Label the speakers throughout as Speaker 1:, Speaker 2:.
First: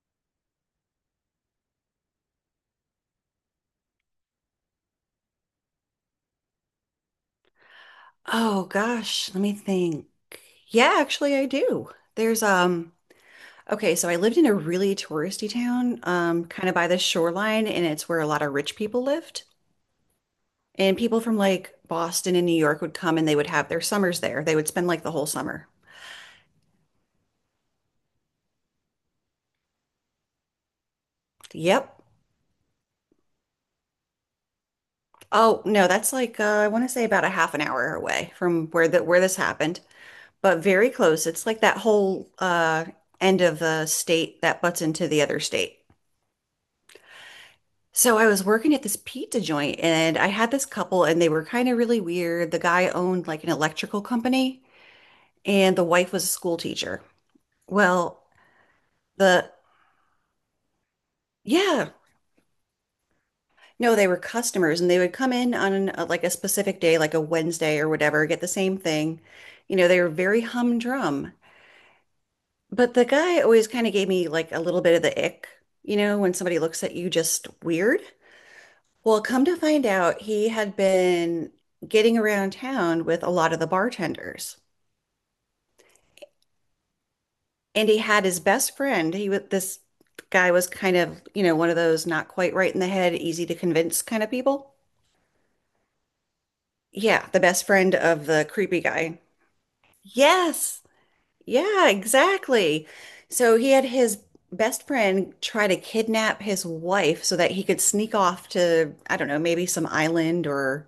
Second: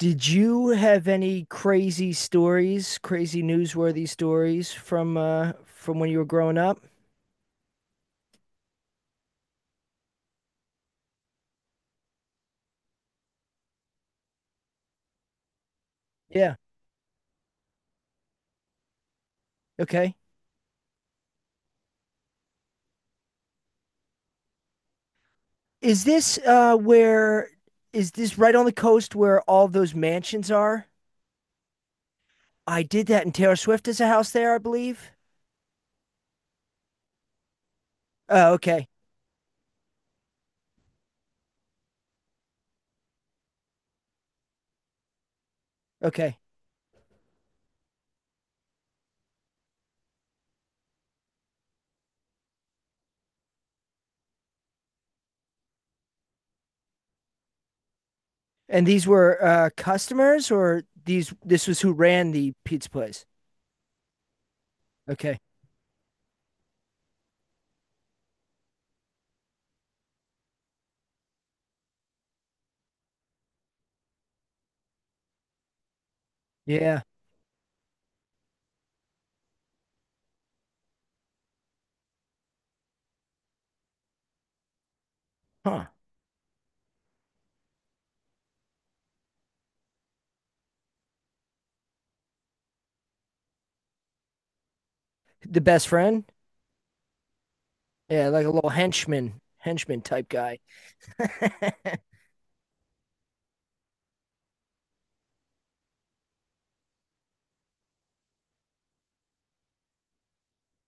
Speaker 1: Did you have any crazy stories, crazy newsworthy stories from when you were growing up?
Speaker 2: Oh gosh, let me think. Yeah, actually I do. There's okay, so I lived in a really touristy town,
Speaker 1: Yeah.
Speaker 2: kind of by the shoreline, and it's where a lot of rich people lived.
Speaker 1: Okay.
Speaker 2: And people from like Boston and New York would come and they would have their summers there. They would spend like the whole summer.
Speaker 1: Is this uh where is this right on the coast where all those mansions are?
Speaker 2: Yep.
Speaker 1: I did that and Taylor Swift has a house there, I believe.
Speaker 2: Oh no, that's like I want to say about a half an hour away
Speaker 1: Oh,
Speaker 2: from
Speaker 1: okay.
Speaker 2: where this happened, but very close. It's like that whole end of the state that butts into the other state.
Speaker 1: Okay.
Speaker 2: So I was working at this pizza joint and I had this couple and they were kind of really weird. The guy owned like an electrical company and the wife was a school teacher. Well,
Speaker 1: And these were
Speaker 2: the
Speaker 1: customers, or these this was
Speaker 2: yeah,
Speaker 1: who ran the pizza place?
Speaker 2: no, they were customers and they would come
Speaker 1: Okay.
Speaker 2: in on like a specific day, like a Wednesday or whatever, get the same thing. You know, they were very humdrum. But the guy always kind of gave me like a little bit of the ick, you know, when somebody looks at
Speaker 1: Yeah.
Speaker 2: you just weird. Well, come to find out, he had been getting around town with a lot of the bartenders.
Speaker 1: Huh.
Speaker 2: And he had his best friend. He was this guy was kind of, you know, one of those not quite right in the head, easy to convince kind of people.
Speaker 1: The best friend?
Speaker 2: Yeah, the best friend of
Speaker 1: Yeah, like
Speaker 2: the
Speaker 1: a little
Speaker 2: creepy guy.
Speaker 1: henchman, henchman type guy.
Speaker 2: Yes. Yeah, exactly. So he had his best friend try to kidnap his wife so that he could sneak off to, I don't know, maybe some island or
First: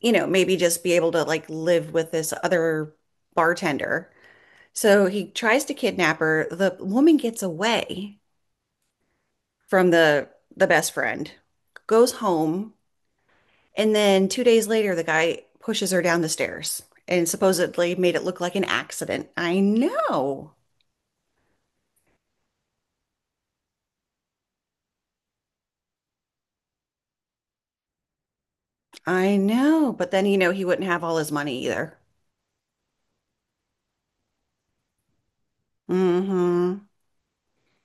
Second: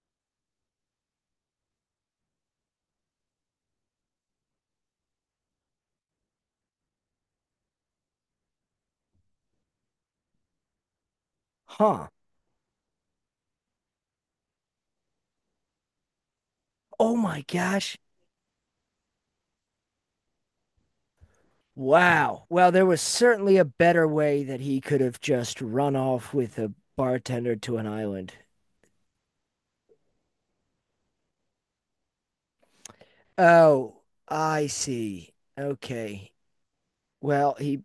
Speaker 2: you know, maybe just be able to like live with this other bartender. So he tries to kidnap her. The woman gets away from the best friend,
Speaker 1: Huh.
Speaker 2: goes home, and then 2 days later, the guy pushes her down the stairs
Speaker 1: Oh
Speaker 2: and
Speaker 1: my
Speaker 2: supposedly
Speaker 1: gosh.
Speaker 2: made it look like an accident.
Speaker 1: Wow. Well, there was certainly a better way that he could have just run off with a bartender to an island.
Speaker 2: I know, but then you know he wouldn't have all his money either.
Speaker 1: Oh, I see. Okay.
Speaker 2: Mm-hmm.
Speaker 1: Well, he,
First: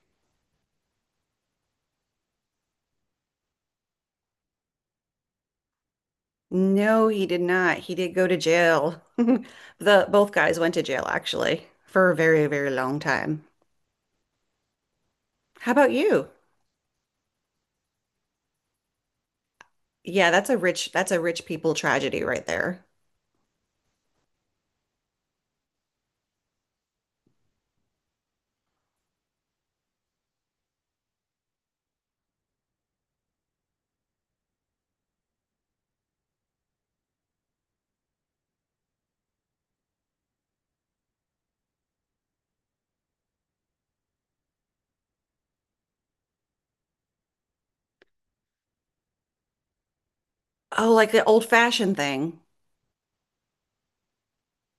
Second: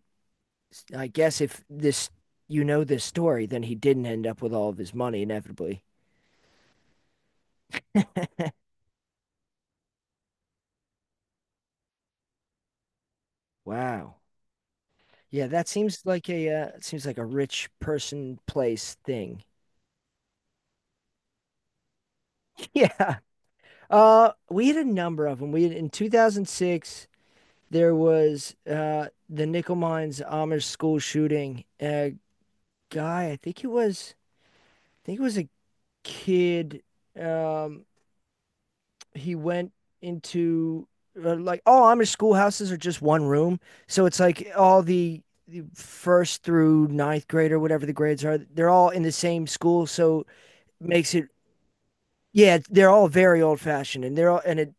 Speaker 1: I guess if you know this story, then he didn't end up with all of his money inevitably.
Speaker 2: No, he did not. He did go to jail. The both guys went to jail actually for a very, very long time.
Speaker 1: Wow. Yeah, that
Speaker 2: How about
Speaker 1: seems like
Speaker 2: you?
Speaker 1: a it seems like a rich person place thing.
Speaker 2: Yeah, that's a rich people tragedy right there.
Speaker 1: Yeah. We had a number of them. We had in 2006. There was the Nickel Mines Amish school shooting. A guy, I think it was a kid. Um, he went into like all Amish schoolhouses are just one room, so it's like all the first through ninth grade, or whatever the grades are. They're all in the same school, so it
Speaker 2: Oh, like
Speaker 1: makes
Speaker 2: the
Speaker 1: it
Speaker 2: old-fashioned thing.
Speaker 1: yeah. They're all very old fashioned, and they're all and it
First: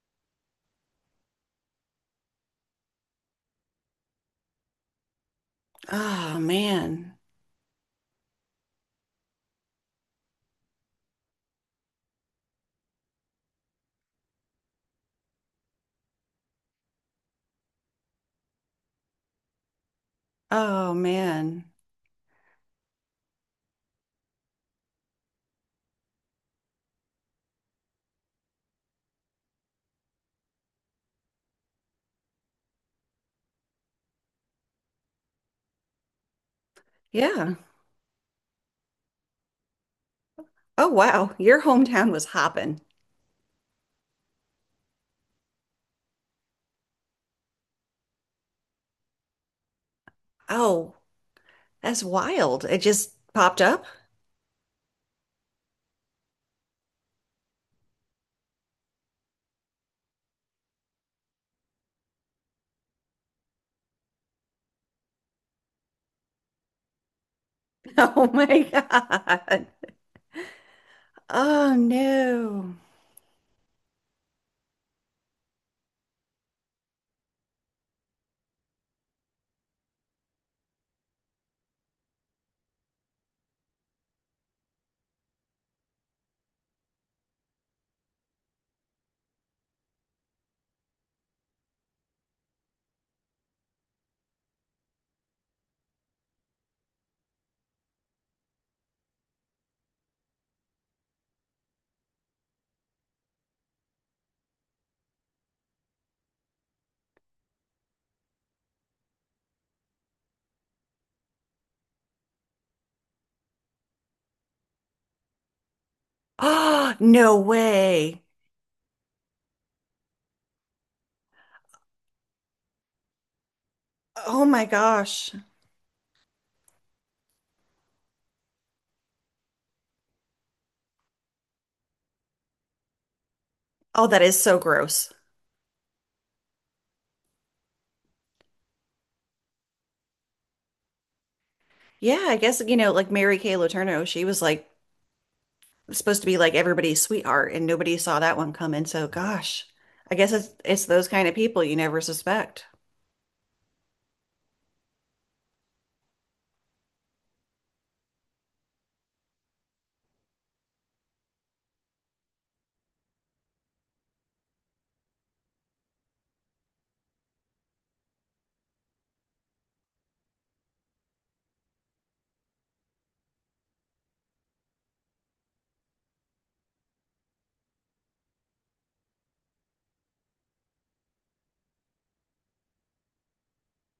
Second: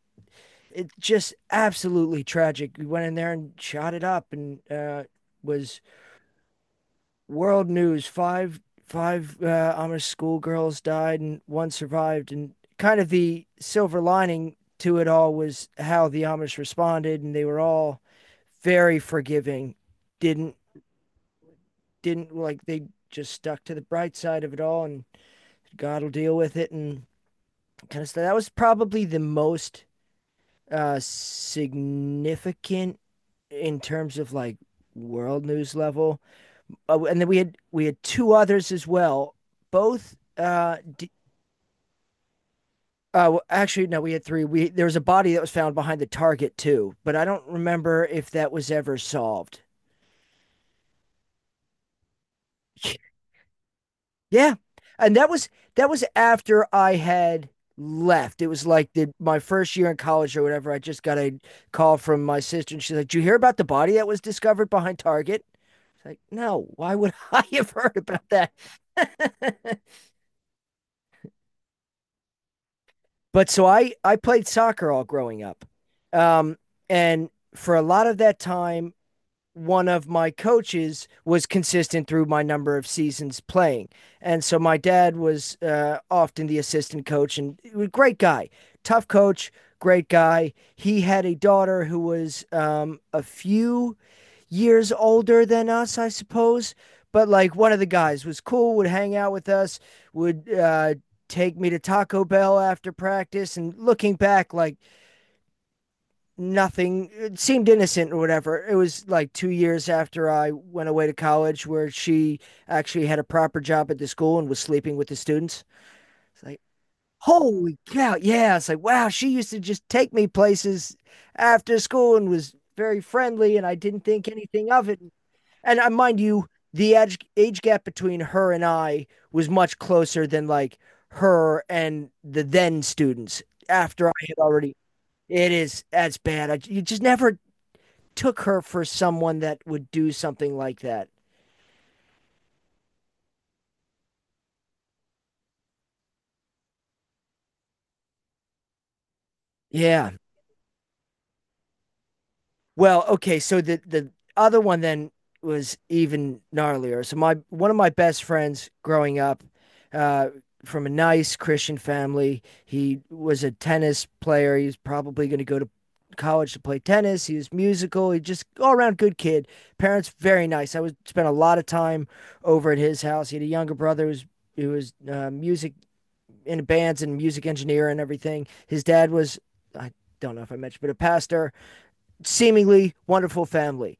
Speaker 1: it just absolutely tragic. We went in there and shot it up, and was
Speaker 2: Oh man.
Speaker 1: world news. Five Amish schoolgirls died and one survived, and kind of the silver lining to it all was how the Amish responded, and they were all very forgiving. Didn't
Speaker 2: Oh man.
Speaker 1: didn't like they just stuck to the bright side of it all, and God will deal with it, and kind of stuff. That was probably the most significant in terms of like world news level. Oh, and then we
Speaker 2: Yeah.
Speaker 1: had we had two others as well. Both, uh,
Speaker 2: Oh
Speaker 1: d-
Speaker 2: wow. Your hometown was hopping.
Speaker 1: Actually, no, we had three. We There was a body that was found behind the Target too, but I don't remember if that was ever solved.
Speaker 2: Oh, that's wild. It just popped up.
Speaker 1: Yeah, and that was after I had left. It was like the my first year in college or whatever. I just got a call from my sister, and she's like, "Did you hear about the body that was discovered behind Target?" It's like, no, why would I have heard about
Speaker 2: Oh
Speaker 1: that?
Speaker 2: my God. Oh no.
Speaker 1: But so I played soccer all growing up, um, and for a lot of that time, one of my coaches was consistent through my number of seasons playing, and so my dad was often the assistant coach, and he was a great guy, tough coach, great guy. He had a daughter who was a few years older than us, I suppose. But like one of the guys, was cool, would hang out with us, would take me to Taco Bell after practice. And looking back, like nothing it seemed innocent or whatever. It was like 2 years after I went away to college where she actually had a proper job at the school and was sleeping with the students. It's like,
Speaker 2: Oh, no
Speaker 1: holy cow.
Speaker 2: way.
Speaker 1: Yeah. It's like, wow, she used to just take me places after school and was very friendly. And I didn't think
Speaker 2: Oh my
Speaker 1: anything of it,
Speaker 2: gosh.
Speaker 1: and mind you, the age gap between her and I was much closer than like her and the then students.
Speaker 2: Oh,
Speaker 1: After I
Speaker 2: that
Speaker 1: had
Speaker 2: is so
Speaker 1: already,
Speaker 2: gross.
Speaker 1: It is as bad. You just never took her for someone that would do something like that.
Speaker 2: Yeah, I guess, you know, like Mary Kay Letourneau, she was like supposed to be like everybody's sweetheart, and nobody saw that one coming. So, gosh,
Speaker 1: Yeah.
Speaker 2: I guess it's those kind of people you never suspect.
Speaker 1: Well, okay, so the other one then was even gnarlier. So my one of my best friends growing up, uh, from a nice Christian family, he was a tennis player. He was probably going to go to college to play tennis. He was musical. He just all around good kid. Parents very nice. I would spend a lot of time over at his house. He had a younger brother who was music in bands, and music engineer and everything. His dad was, I don't know if I mentioned, but a pastor, seemingly wonderful family.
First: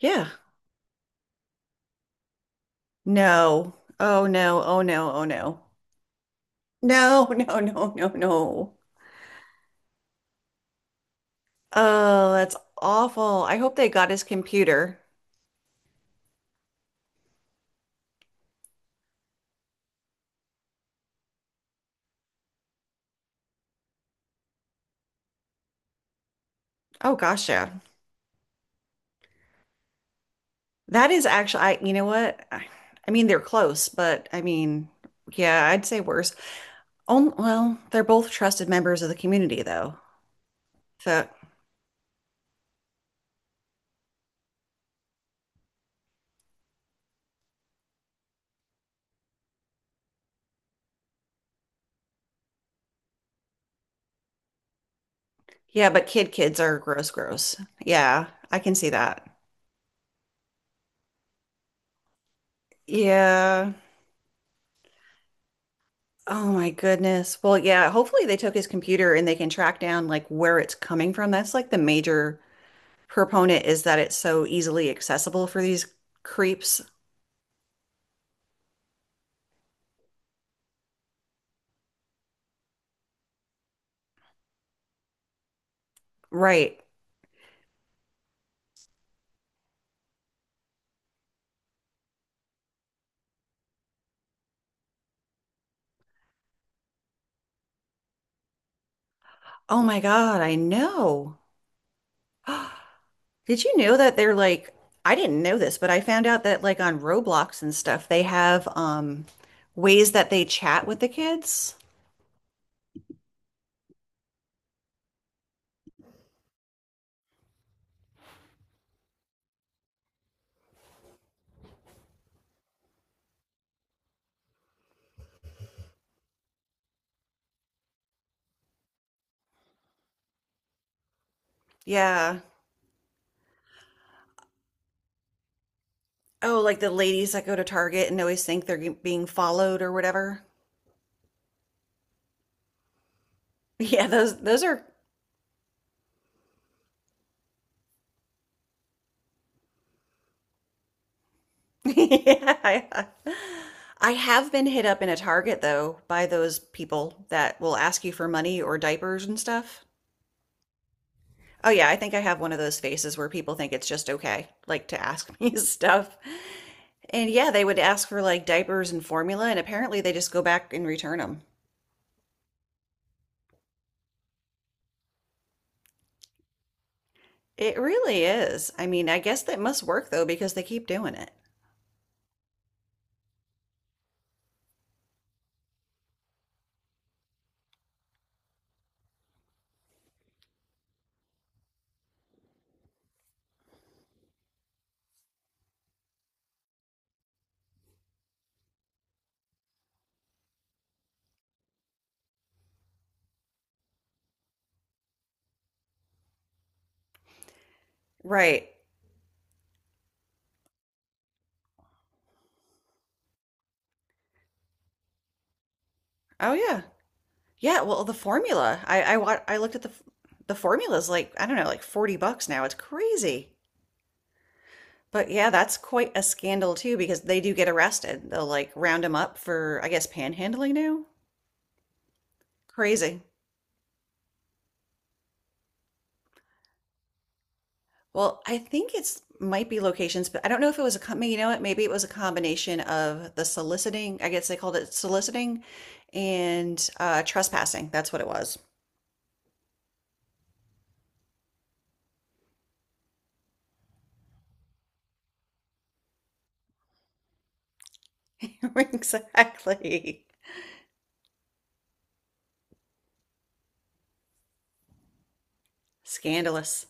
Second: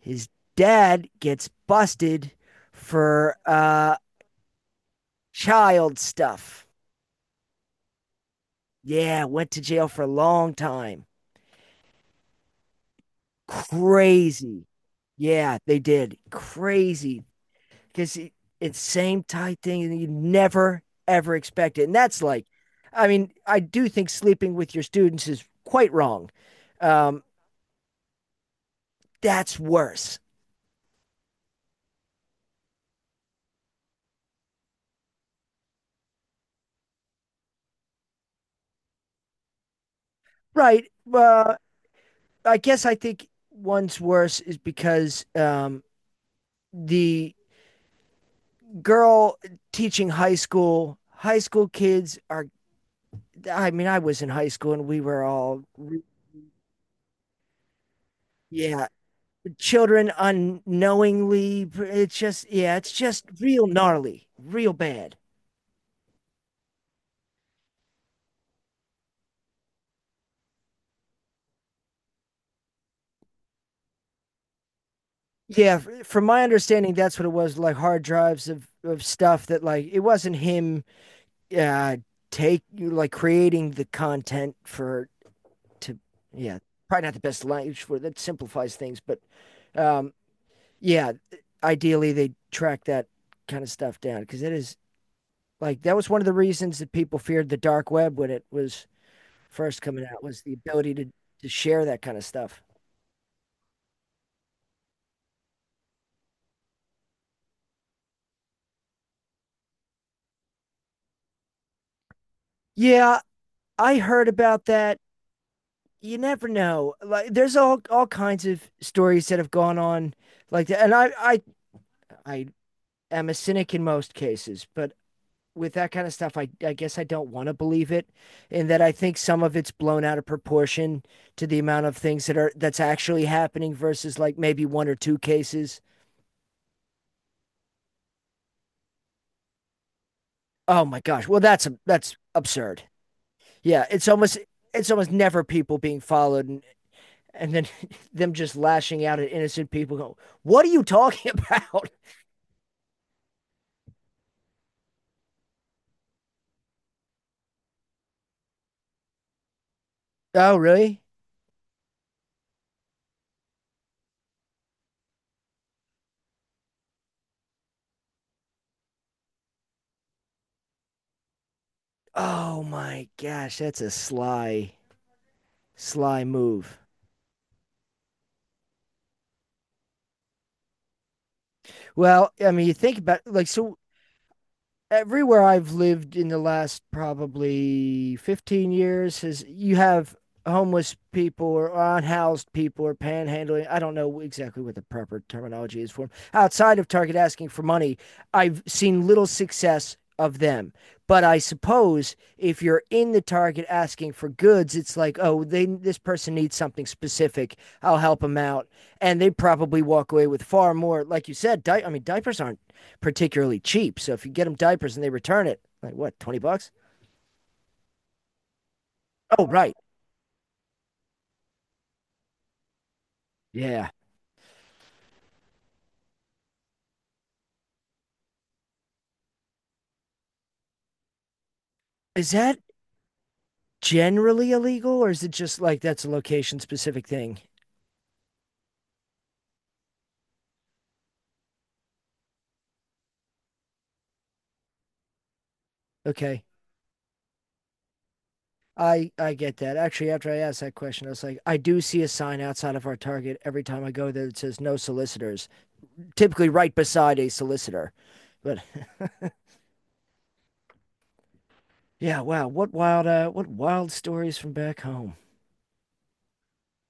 Speaker 2: Yeah.
Speaker 1: dad gets busted for
Speaker 2: No. Oh no. Oh no. Oh no.
Speaker 1: child stuff.
Speaker 2: No, no, no, no, no.
Speaker 1: Yeah, went to jail for a long time.
Speaker 2: Oh, that's awful. I hope they got his
Speaker 1: Crazy.
Speaker 2: computer.
Speaker 1: Yeah, they did. Crazy. Because it's same type thing and you never, ever expect it. And that's like, I mean, I do think sleeping with your students is quite wrong.
Speaker 2: Oh
Speaker 1: Um,
Speaker 2: gosh, yeah.
Speaker 1: that's worse.
Speaker 2: That is actually I you know what? I mean they're close, but I mean, yeah, I'd say worse. On, well, they're both trusted members of the community, though.
Speaker 1: Right.
Speaker 2: So,
Speaker 1: Well, I guess I think one's worse is because the girl teaching high school. High school kids are, I mean, I was in high school and we were all,
Speaker 2: yeah, but kids are gross, gross. Yeah, I can
Speaker 1: yeah,
Speaker 2: see that.
Speaker 1: children unknowingly. It's just, yeah, it's just real
Speaker 2: Yeah.
Speaker 1: gnarly, real bad.
Speaker 2: Oh my goodness. Well, yeah, hopefully they took his computer and they can track down like where it's coming from. That's like the major proponent is that it's so easily accessible for
Speaker 1: Yeah,
Speaker 2: these
Speaker 1: from my
Speaker 2: creeps.
Speaker 1: understanding, that's what it was, like hard drives of stuff that, like, it wasn't him uh, take like creating the content to, yeah,
Speaker 2: Right.
Speaker 1: probably not the best language for that, simplifies things, but um, yeah, ideally they track that kind of stuff down because it is, like, that was one of the reasons that people feared the dark web when it was first
Speaker 2: Oh my
Speaker 1: coming out, was
Speaker 2: God,
Speaker 1: the
Speaker 2: I
Speaker 1: ability to
Speaker 2: know.
Speaker 1: share that kind of stuff.
Speaker 2: Did you know that they're like, I didn't know this, but I found out that like on Roblox and stuff, they have ways that they chat with the kids.
Speaker 1: Yeah, I heard about that. You never know. Like there's all kinds of stories that have gone on like that. And I am a cynic in most cases, but with that kind of stuff, I guess I don't want to believe it, and that I think some of it's blown out of proportion to the amount of things that
Speaker 2: Yeah.
Speaker 1: are that's actually happening versus like maybe one or two cases.
Speaker 2: Oh, like the ladies that go to Target and always think they're being followed or whatever.
Speaker 1: Oh my gosh, well that's absurd. Yeah,
Speaker 2: Yeah, those are
Speaker 1: it's almost never people being followed, and then them just lashing out at innocent people. Go, what are you talking about?
Speaker 2: Yeah. I have been hit up in a Target though by those people that will ask you for money or diapers and stuff.
Speaker 1: Oh really?
Speaker 2: Oh yeah, I think I have one of those faces where people think it's just okay, like to ask me stuff. And yeah, they would ask for like diapers and formula, and apparently they just go back and return them.
Speaker 1: Oh my gosh, that's a sly move.
Speaker 2: It really is. I mean, I guess that must work though because they keep doing it.
Speaker 1: Well, I mean, you think about like, so everywhere I've lived in the last probably 15 years, has, you have homeless people or unhoused people or panhandling. I don't know exactly what the proper terminology is for them. Outside of Target asking for money, I've seen little success of them. But I suppose if you're in the Target asking for goods, it's like, oh, they this person needs something specific. I'll help them out.
Speaker 2: Right.
Speaker 1: And they probably walk away with far more, like you said, I mean, diapers aren't particularly cheap. So if you get them diapers and they return it, like what, 20
Speaker 2: Oh
Speaker 1: bucks?
Speaker 2: yeah. Yeah, well, the formula. I I wa-
Speaker 1: Oh,
Speaker 2: I
Speaker 1: right.
Speaker 2: looked at the formula's like, I don't know, like 40 bucks now. It's crazy.
Speaker 1: Yeah.
Speaker 2: But yeah, that's quite a scandal too because they do get arrested. They'll like round them up for, I guess, panhandling now.
Speaker 1: Is that
Speaker 2: Crazy.
Speaker 1: generally illegal, or is it just like that's a location specific thing?
Speaker 2: Well, I think it's might be locations, but I don't know if it was a com you know what, maybe it was a combination of the soliciting, I guess they called it soliciting
Speaker 1: Okay.
Speaker 2: and trespassing. That's what it was.
Speaker 1: I get that. Actually, after I asked that question, I was like, I do see a sign outside of our Target every time I go there that says no solicitors, typically right beside a solicitor. But
Speaker 2: Exactly.
Speaker 1: yeah, wow, what wild stories from back home.
Speaker 2: Scandalous.